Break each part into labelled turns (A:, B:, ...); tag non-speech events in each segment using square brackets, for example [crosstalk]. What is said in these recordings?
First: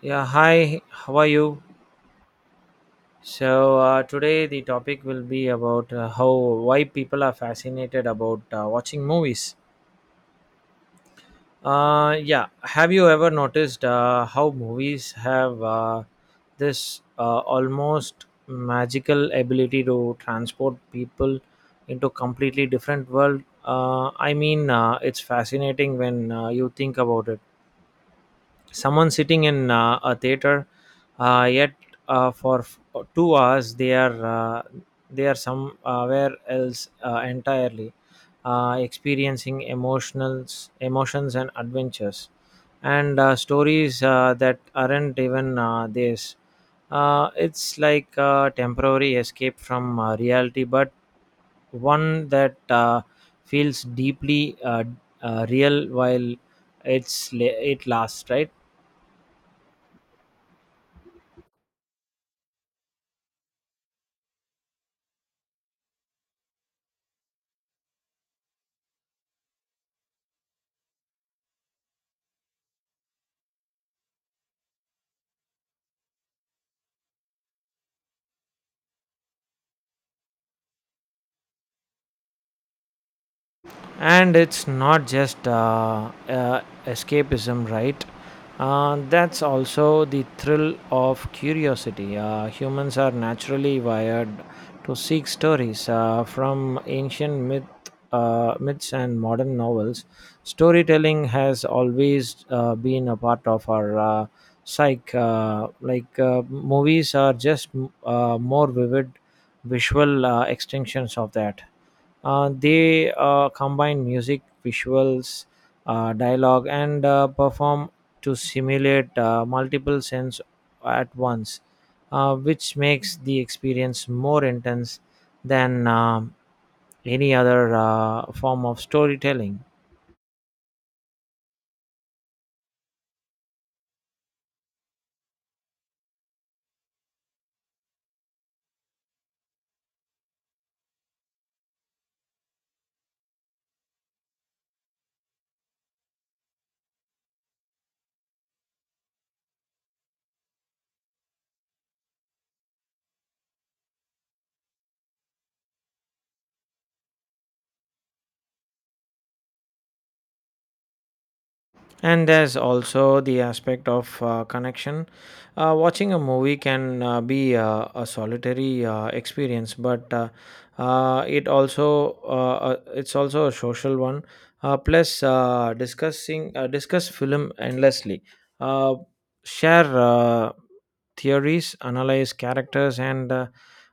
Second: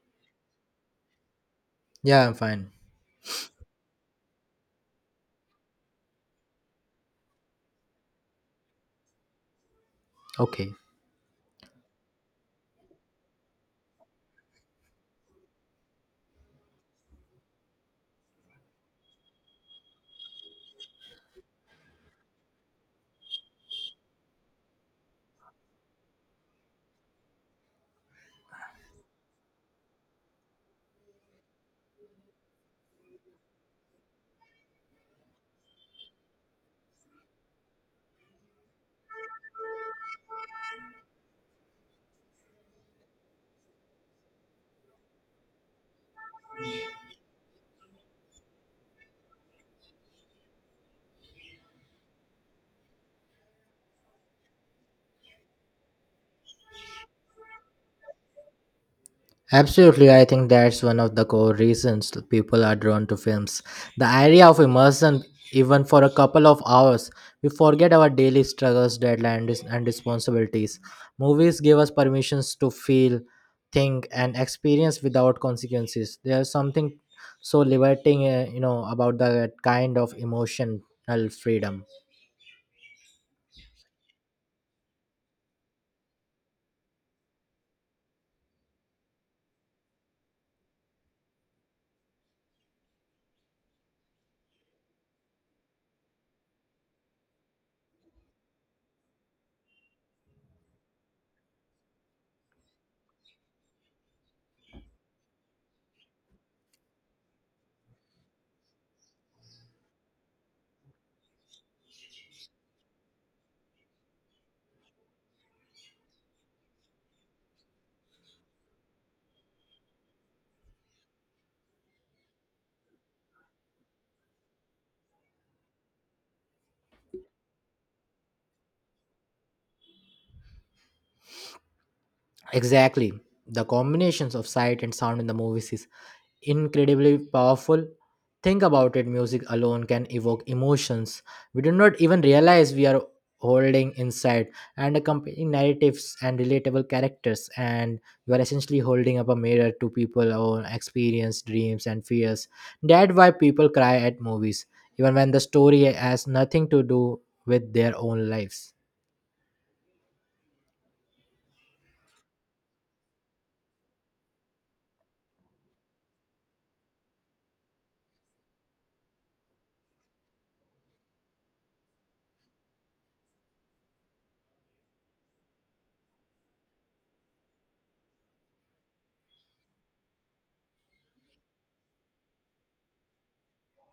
A: Yeah, hi, how are you?
B: Yeah, I'm fine.
A: So today the topic will be about how why people are fascinated about watching movies.
B: Okay.
A: Yeah, have you ever noticed how movies have this almost magical ability to transport people into completely different world? I mean, it's fascinating when you think about it, someone sitting in a theater, yet uh, for f- 2 hours they are they are somewhere else entirely, experiencing emotionals emotions and adventures and stories that aren't even theirs. It's like a temporary escape from reality, but one that feels deeply real while it lasts, right?
B: Absolutely, I think that's one of the core reasons people are drawn to films. The idea of immersion, even for a couple of hours, we forget our daily struggles, deadlines, and responsibilities. Movies give us permissions to feel, think, and experience without consequences. There's something so liberating, about that kind of emotional freedom.
A: And it's not just escapism, right? That's also the thrill of curiosity. Humans are naturally wired to seek stories, from ancient myths and modern novels. Storytelling has always been a part of our psyche. Like, movies are just more vivid visual extensions of that. They combine music, visuals, dialogue, and perform to simulate multiple sense at once, which makes the experience more intense than any other form of storytelling.
B: Exactly. The combinations of sight and sound in the movies is incredibly powerful. Think about it, music alone can evoke emotions we do not even realize we are holding inside, and accompanying narratives and relatable characters. And you are essentially holding up a mirror to people's own experience, dreams, and fears. That's why people cry at movies, even when the story has nothing to do with their own lives.
A: And there's also the aspect of connection. Watching a movie can be a solitary experience, but it also it's also a social one. Plus, discuss film endlessly, uh, share theories, analyze characters, and uh,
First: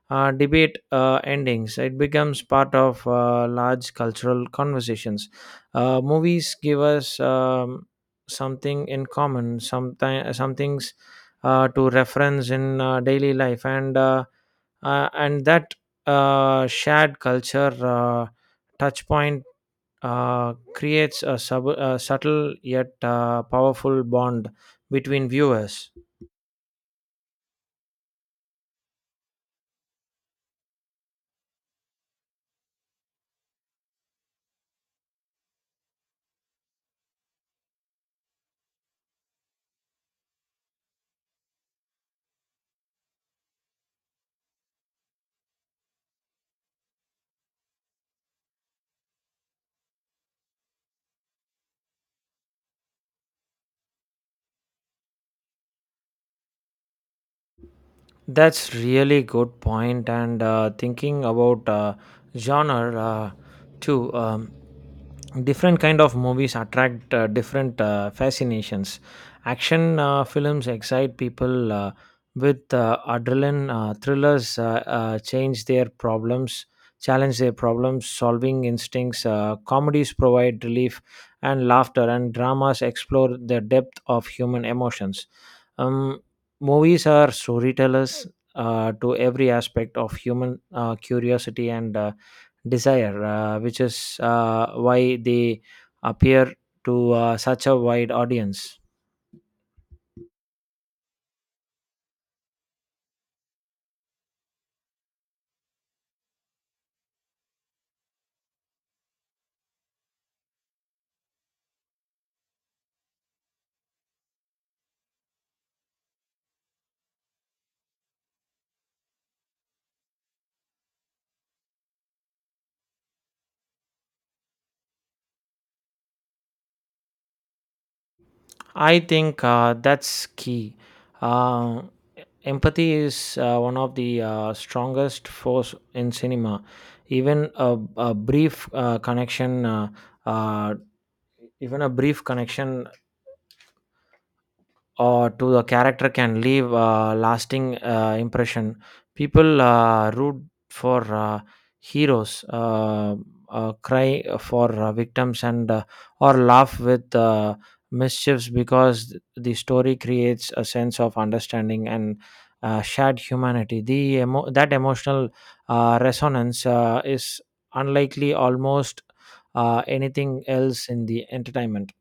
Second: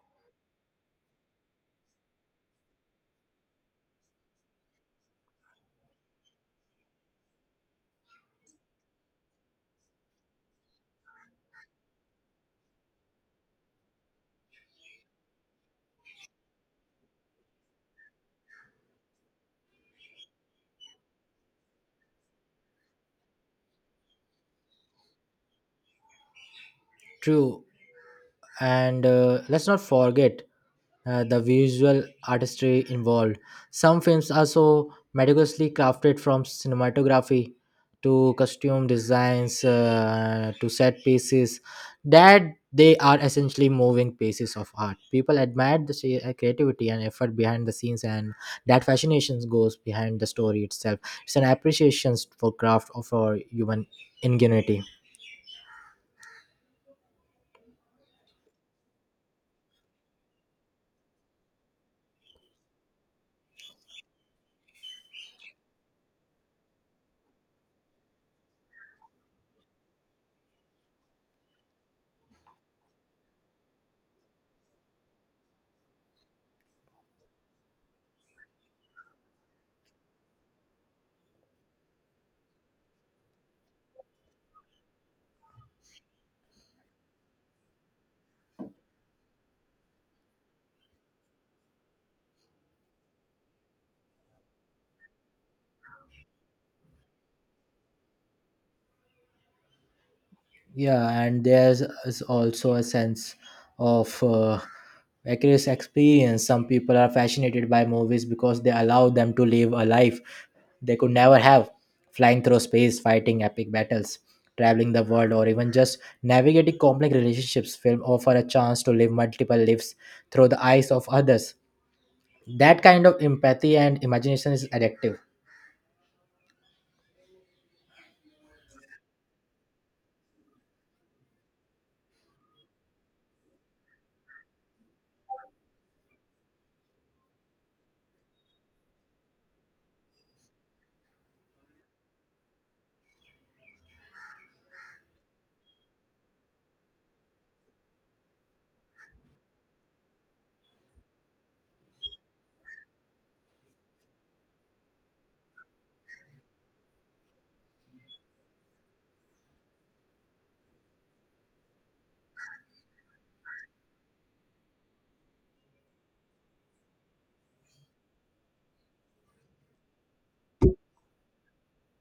A: uh, debate endings. It becomes part of large cultural conversations. Movies give us something in common, sometime some things to reference in daily life, and that shared culture touch point creates a subtle yet powerful bond between viewers.
B: True. And let's not forget the visual artistry involved. Some films are so meticulously crafted from cinematography to costume designs to set pieces that they are essentially moving pieces of art. People admire the creativity and effort behind the scenes, and that fascination goes behind the story itself. It's an appreciation for craft or for human ingenuity.
A: That's really good point, and thinking about genre too. Different kind of movies attract different fascinations. Action films excite people with adrenaline. Thrillers challenge their problems solving instincts. Comedies provide relief and laughter, and dramas explore the depth of human emotions. um, movies are storytellers to every aspect of human curiosity and desire, which is why they appear to such a wide audience.
B: Yeah, and there's is also a sense of vicarious experience. Some people are fascinated by movies because they allow them to live a life they could never have, flying through space, fighting epic battles, traveling the world, or even just navigating complex relationships. Film offer a chance to live multiple lives through the eyes of others. That kind of empathy and imagination is addictive.
A: I think that's key. Uh, empathy is one of the strongest force in cinema. Even a, a brief uh, connection uh, uh, Even a brief connection to the character can leave a lasting impression. People root for heroes, cry for victims, and or laugh with mischiefs, because the story creates a sense of understanding and shared humanity. That emotional resonance is unlikely almost anything else in the entertainment.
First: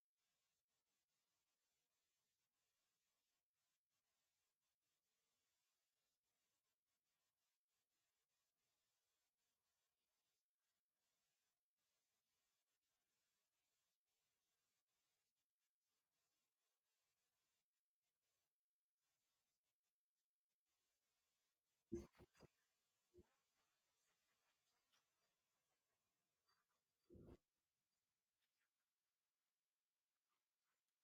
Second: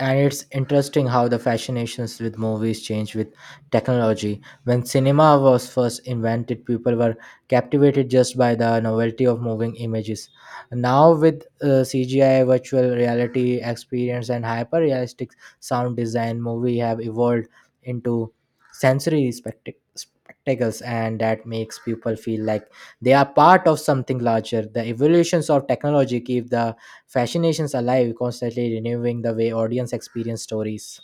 B: And it's interesting how the fascinations with movies change with technology. When cinema was first invented, people were captivated just by the novelty of moving images. Now, with CGI, virtual reality experience, and hyper realistic sound design, movie have evolved into sensory spectacles, and that makes people feel like they are part of something larger. The evolutions of technology keep the fascinations alive, constantly renewing the way audience experience stories.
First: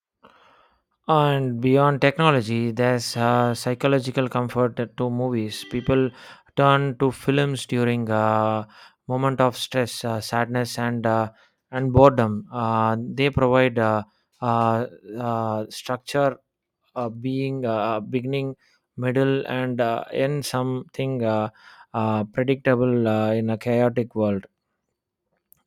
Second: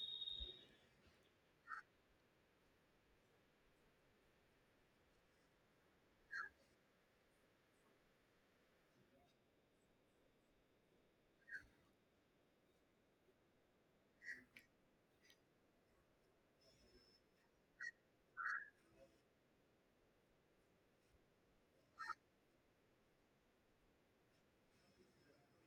A: And beyond technology, there's psychological comfort to movies. People turn to films during a moment of stress, sadness, and and boredom. They provide uh, structure, being beginning, middle, and end, something predictable in a chaotic world.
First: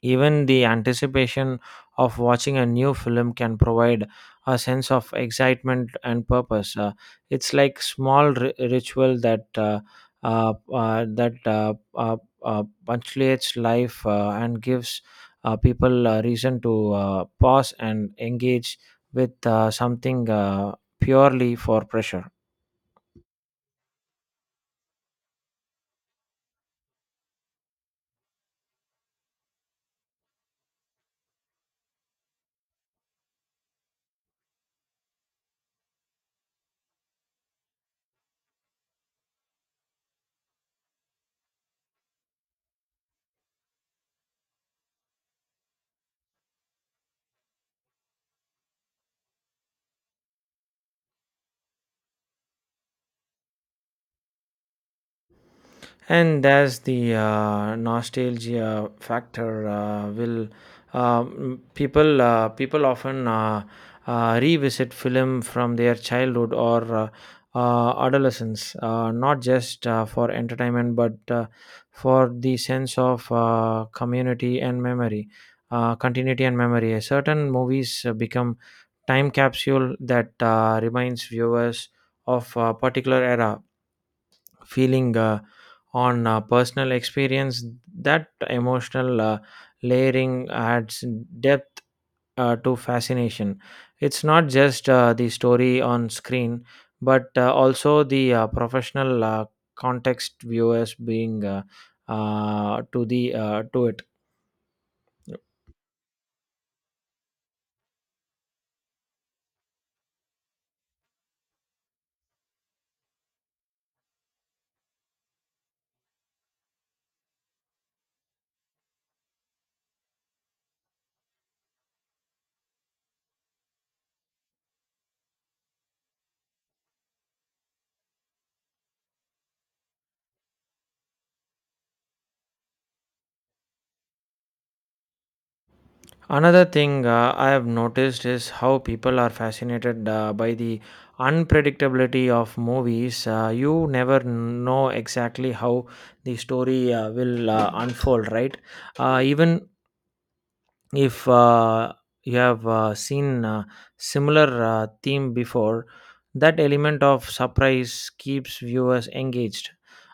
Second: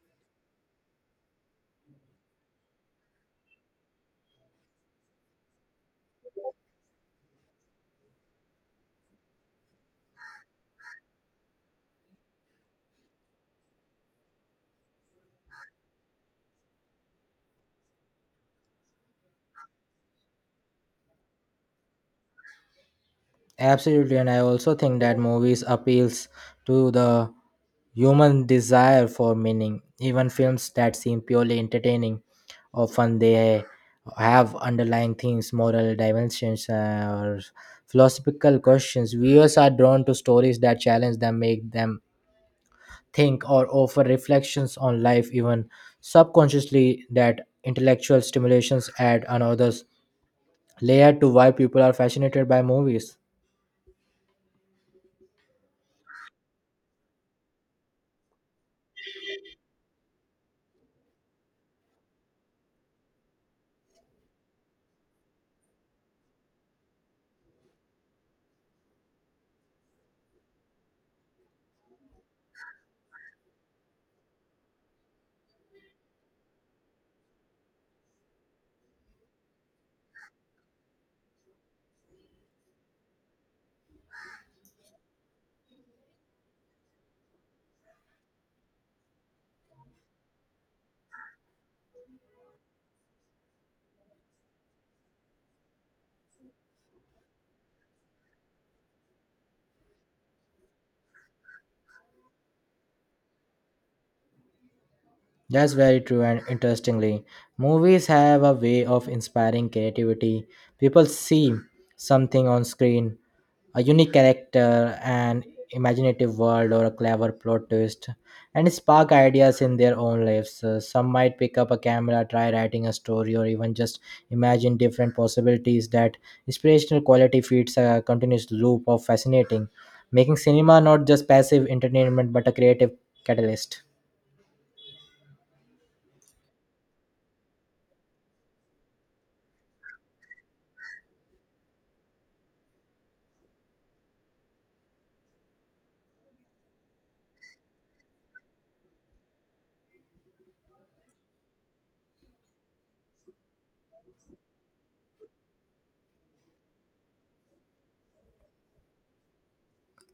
A: Even the anticipation of watching a new film can provide a sense of excitement and purpose. It's like small ritual that uh, uh, that uh, uh, punctuates life and gives people a reason to pause and engage with something purely for pressure.
B: Absolutely, and I also think that movies appeals to the human desire for meaning. Even films that seem purely entertaining, often they have underlying themes, moral dimensions, or philosophical questions. Viewers are drawn to stories that challenge them, make them think, or offer reflections on life, even subconsciously. That intellectual stimulations add another layer to why people are fascinated by movies.
A: And there's the nostalgia factor. Will, people often revisit film from their childhood or adolescence, not just for entertainment but for the sense of community and memory continuity and memory. Certain movies become time capsule that reminds viewers of a particular era, feeling, on personal experience. That emotional layering adds depth to fascination. It's not just the story on screen, but also the professional context viewers being to the to it.
B: That's very true, and interestingly, movies have a way of inspiring creativity. People see something on screen, a unique character, an imaginative world, or a clever plot twist, and spark ideas in their own lives. Some might pick up a camera, try writing a story, or even just imagine different possibilities. That inspirational quality feeds a continuous loop of fascinating, making cinema not just passive entertainment but a creative catalyst.
A: Another thing I have noticed is how people are fascinated by the unpredictability of movies. You never know exactly how the story will unfold, right? Even if you have seen similar theme before, that element of surprise keeps viewers engaged.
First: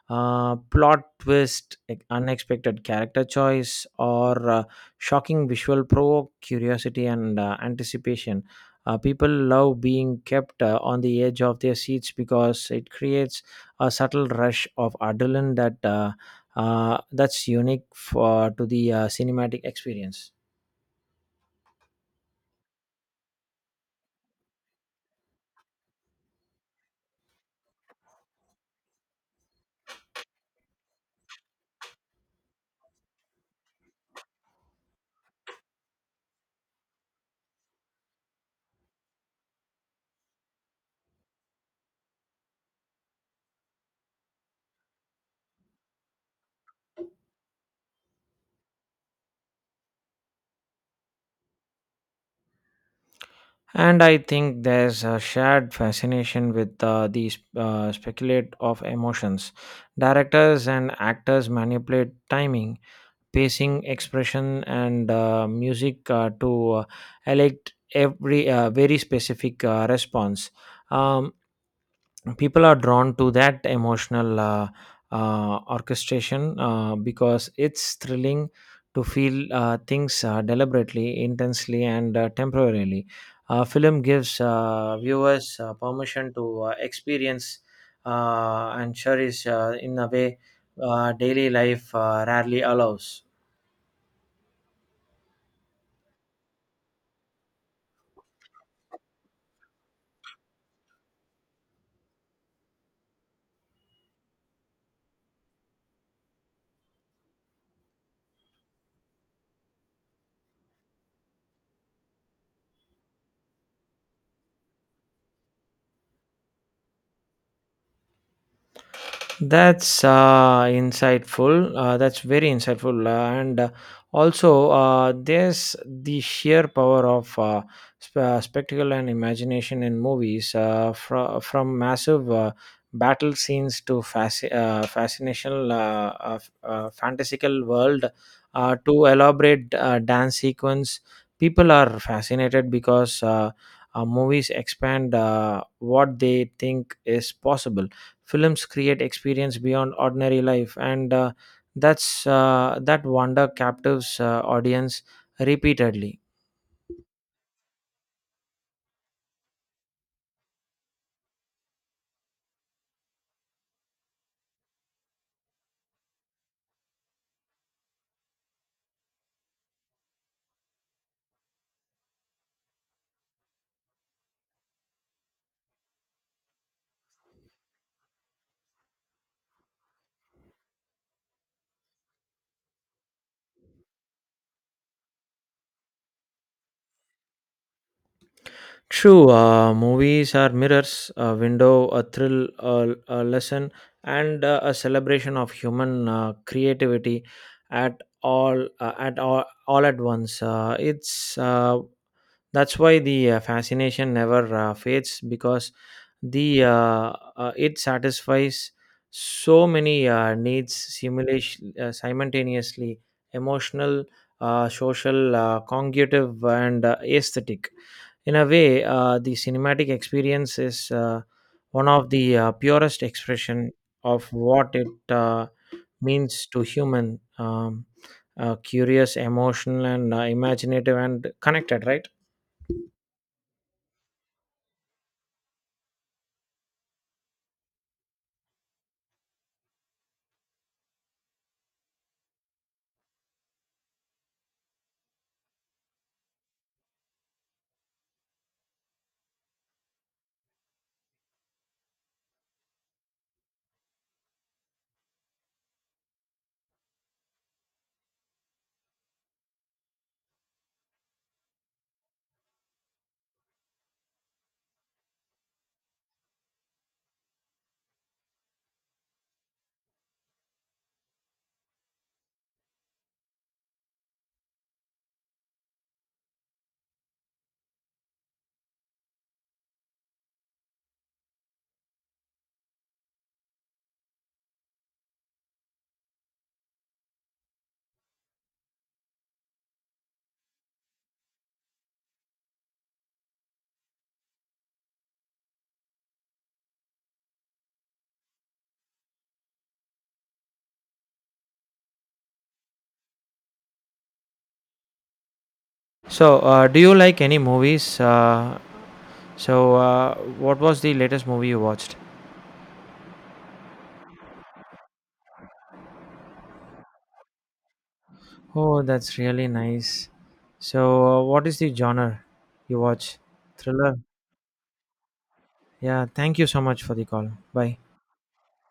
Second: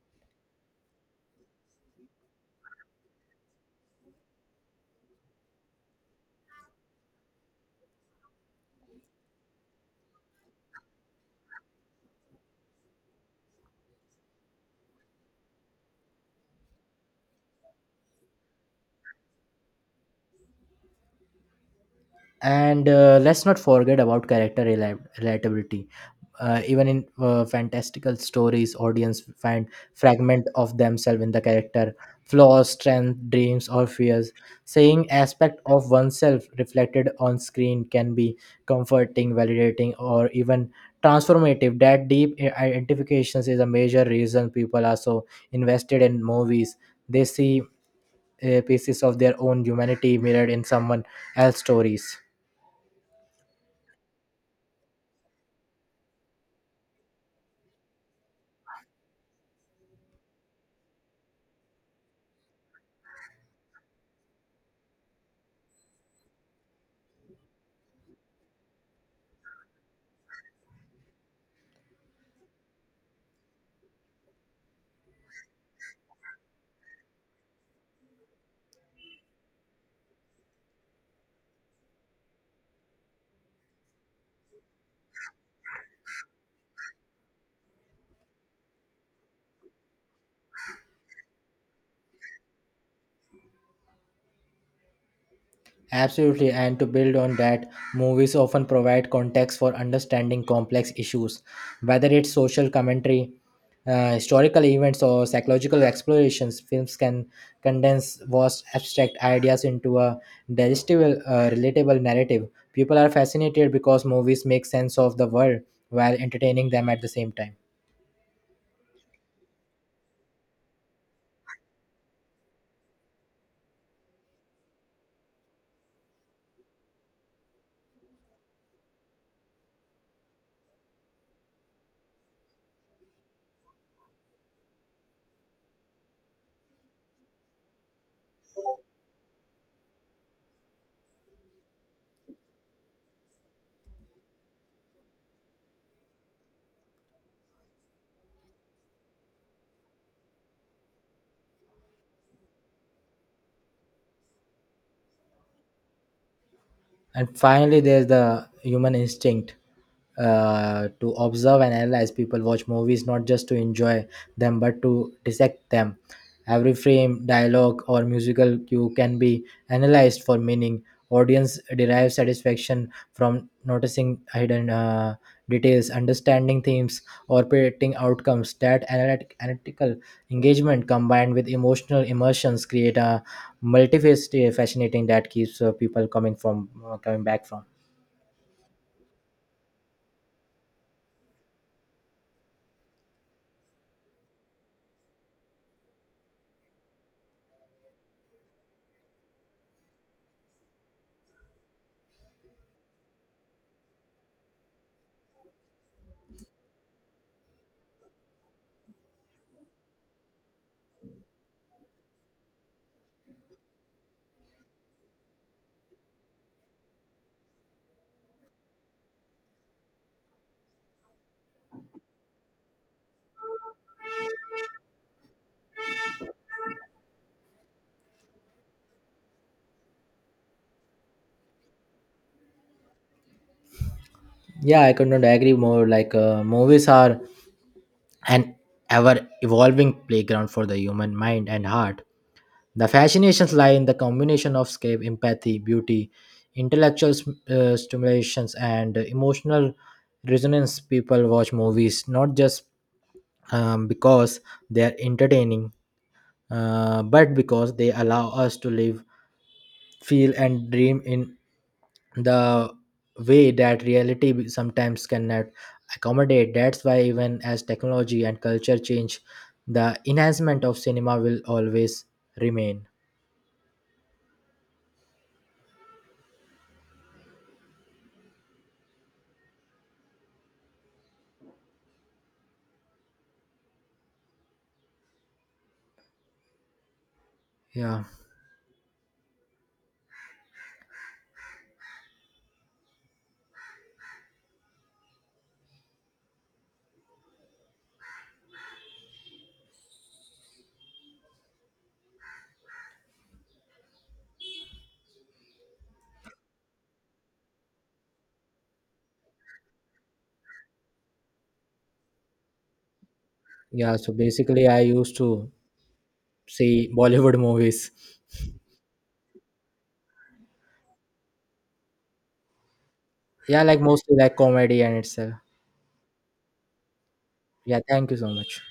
A: Plot twist like unexpected character choice or shocking visual provoke curiosity and anticipation. People love being kept on the edge of their seats because it creates a subtle rush of adrenaline that that's unique for to the cinematic experience.
B: And let's not forget about character relatability, even in fantastical stories, audience find fragment of themselves in the character, flaws, strength, dreams, or fears. Seeing aspect of oneself reflected on screen can be comforting, validating, or even transformative. That deep identifications is a major reason people are so invested in movies. They see pieces of their own humanity mirrored in someone else's stories.
A: And I think there's a shared fascination with these speculate of emotions. Directors and actors manipulate timing, pacing, expression, and music to elect every very specific response. Um, people are drawn to that emotional orchestration because it's thrilling to feel things deliberately, intensely, and temporarily. Film gives viewers permission to experience and cherish in a way daily life rarely allows.
B: Absolutely, and to build on that, movies often provide context for understanding complex issues, whether it's social commentary, historical events, or psychological explorations. Films can condense vast abstract ideas into a digestible, relatable narrative. People are fascinated because movies make sense of the world while entertaining them at the same time.
A: That's insightful. That's very insightful. And also, there's the sheer power of spectacle and imagination in movies, from massive battle scenes to fantastical world to elaborate dance sequence. People are fascinated because movies expand what they think is possible. Films create experience beyond ordinary life, and that's that wonder captives audience repeatedly.
B: And finally, there's the human instinct to observe and analyze. People watch movies not just to enjoy them but to dissect them. Every frame, dialogue, or musical cue can be analyzed for meaning. Audience derives satisfaction from noticing hidden details, understanding themes, or predicting outcomes. That analytical engagement combined with emotional immersions create a multifaceted, fascinating that keeps people coming from coming back from.
A: True, movies are mirrors, a window, a thrill, a lesson, and a celebration of human creativity all at once. It's That's why the fascination never fades, because the it satisfies so many needs simulation simultaneously, emotional, social, cognitive, and aesthetic. In a way, the cinematic experience is one of the purest expression of what it means to human, curious, emotional, and imaginative and connected, right?
B: Yeah, I could not agree more. Like, movies are an ever evolving playground for the human mind and heart. The fascinations lie in the combination of scape, empathy, beauty, intellectual stimulations, and emotional resonance. People watch movies not just because they are entertaining, but because they allow us to live, feel, and dream in the way that reality sometimes cannot accommodate. That's why, even as technology and culture change, the enhancement of cinema will always remain. Yeah,
A: So, do you like any movies? So, what was the latest movie you watched?
B: yeah. So basically, I used to see [laughs] Bollywood movies.
A: Oh, that's really nice. So, what is the genre you watch?
B: Yeah, like
A: Thriller?
B: mostly like comedy and itself.
A: Yeah, thank you so much for the call. Bye.
B: Yeah, thank you so much.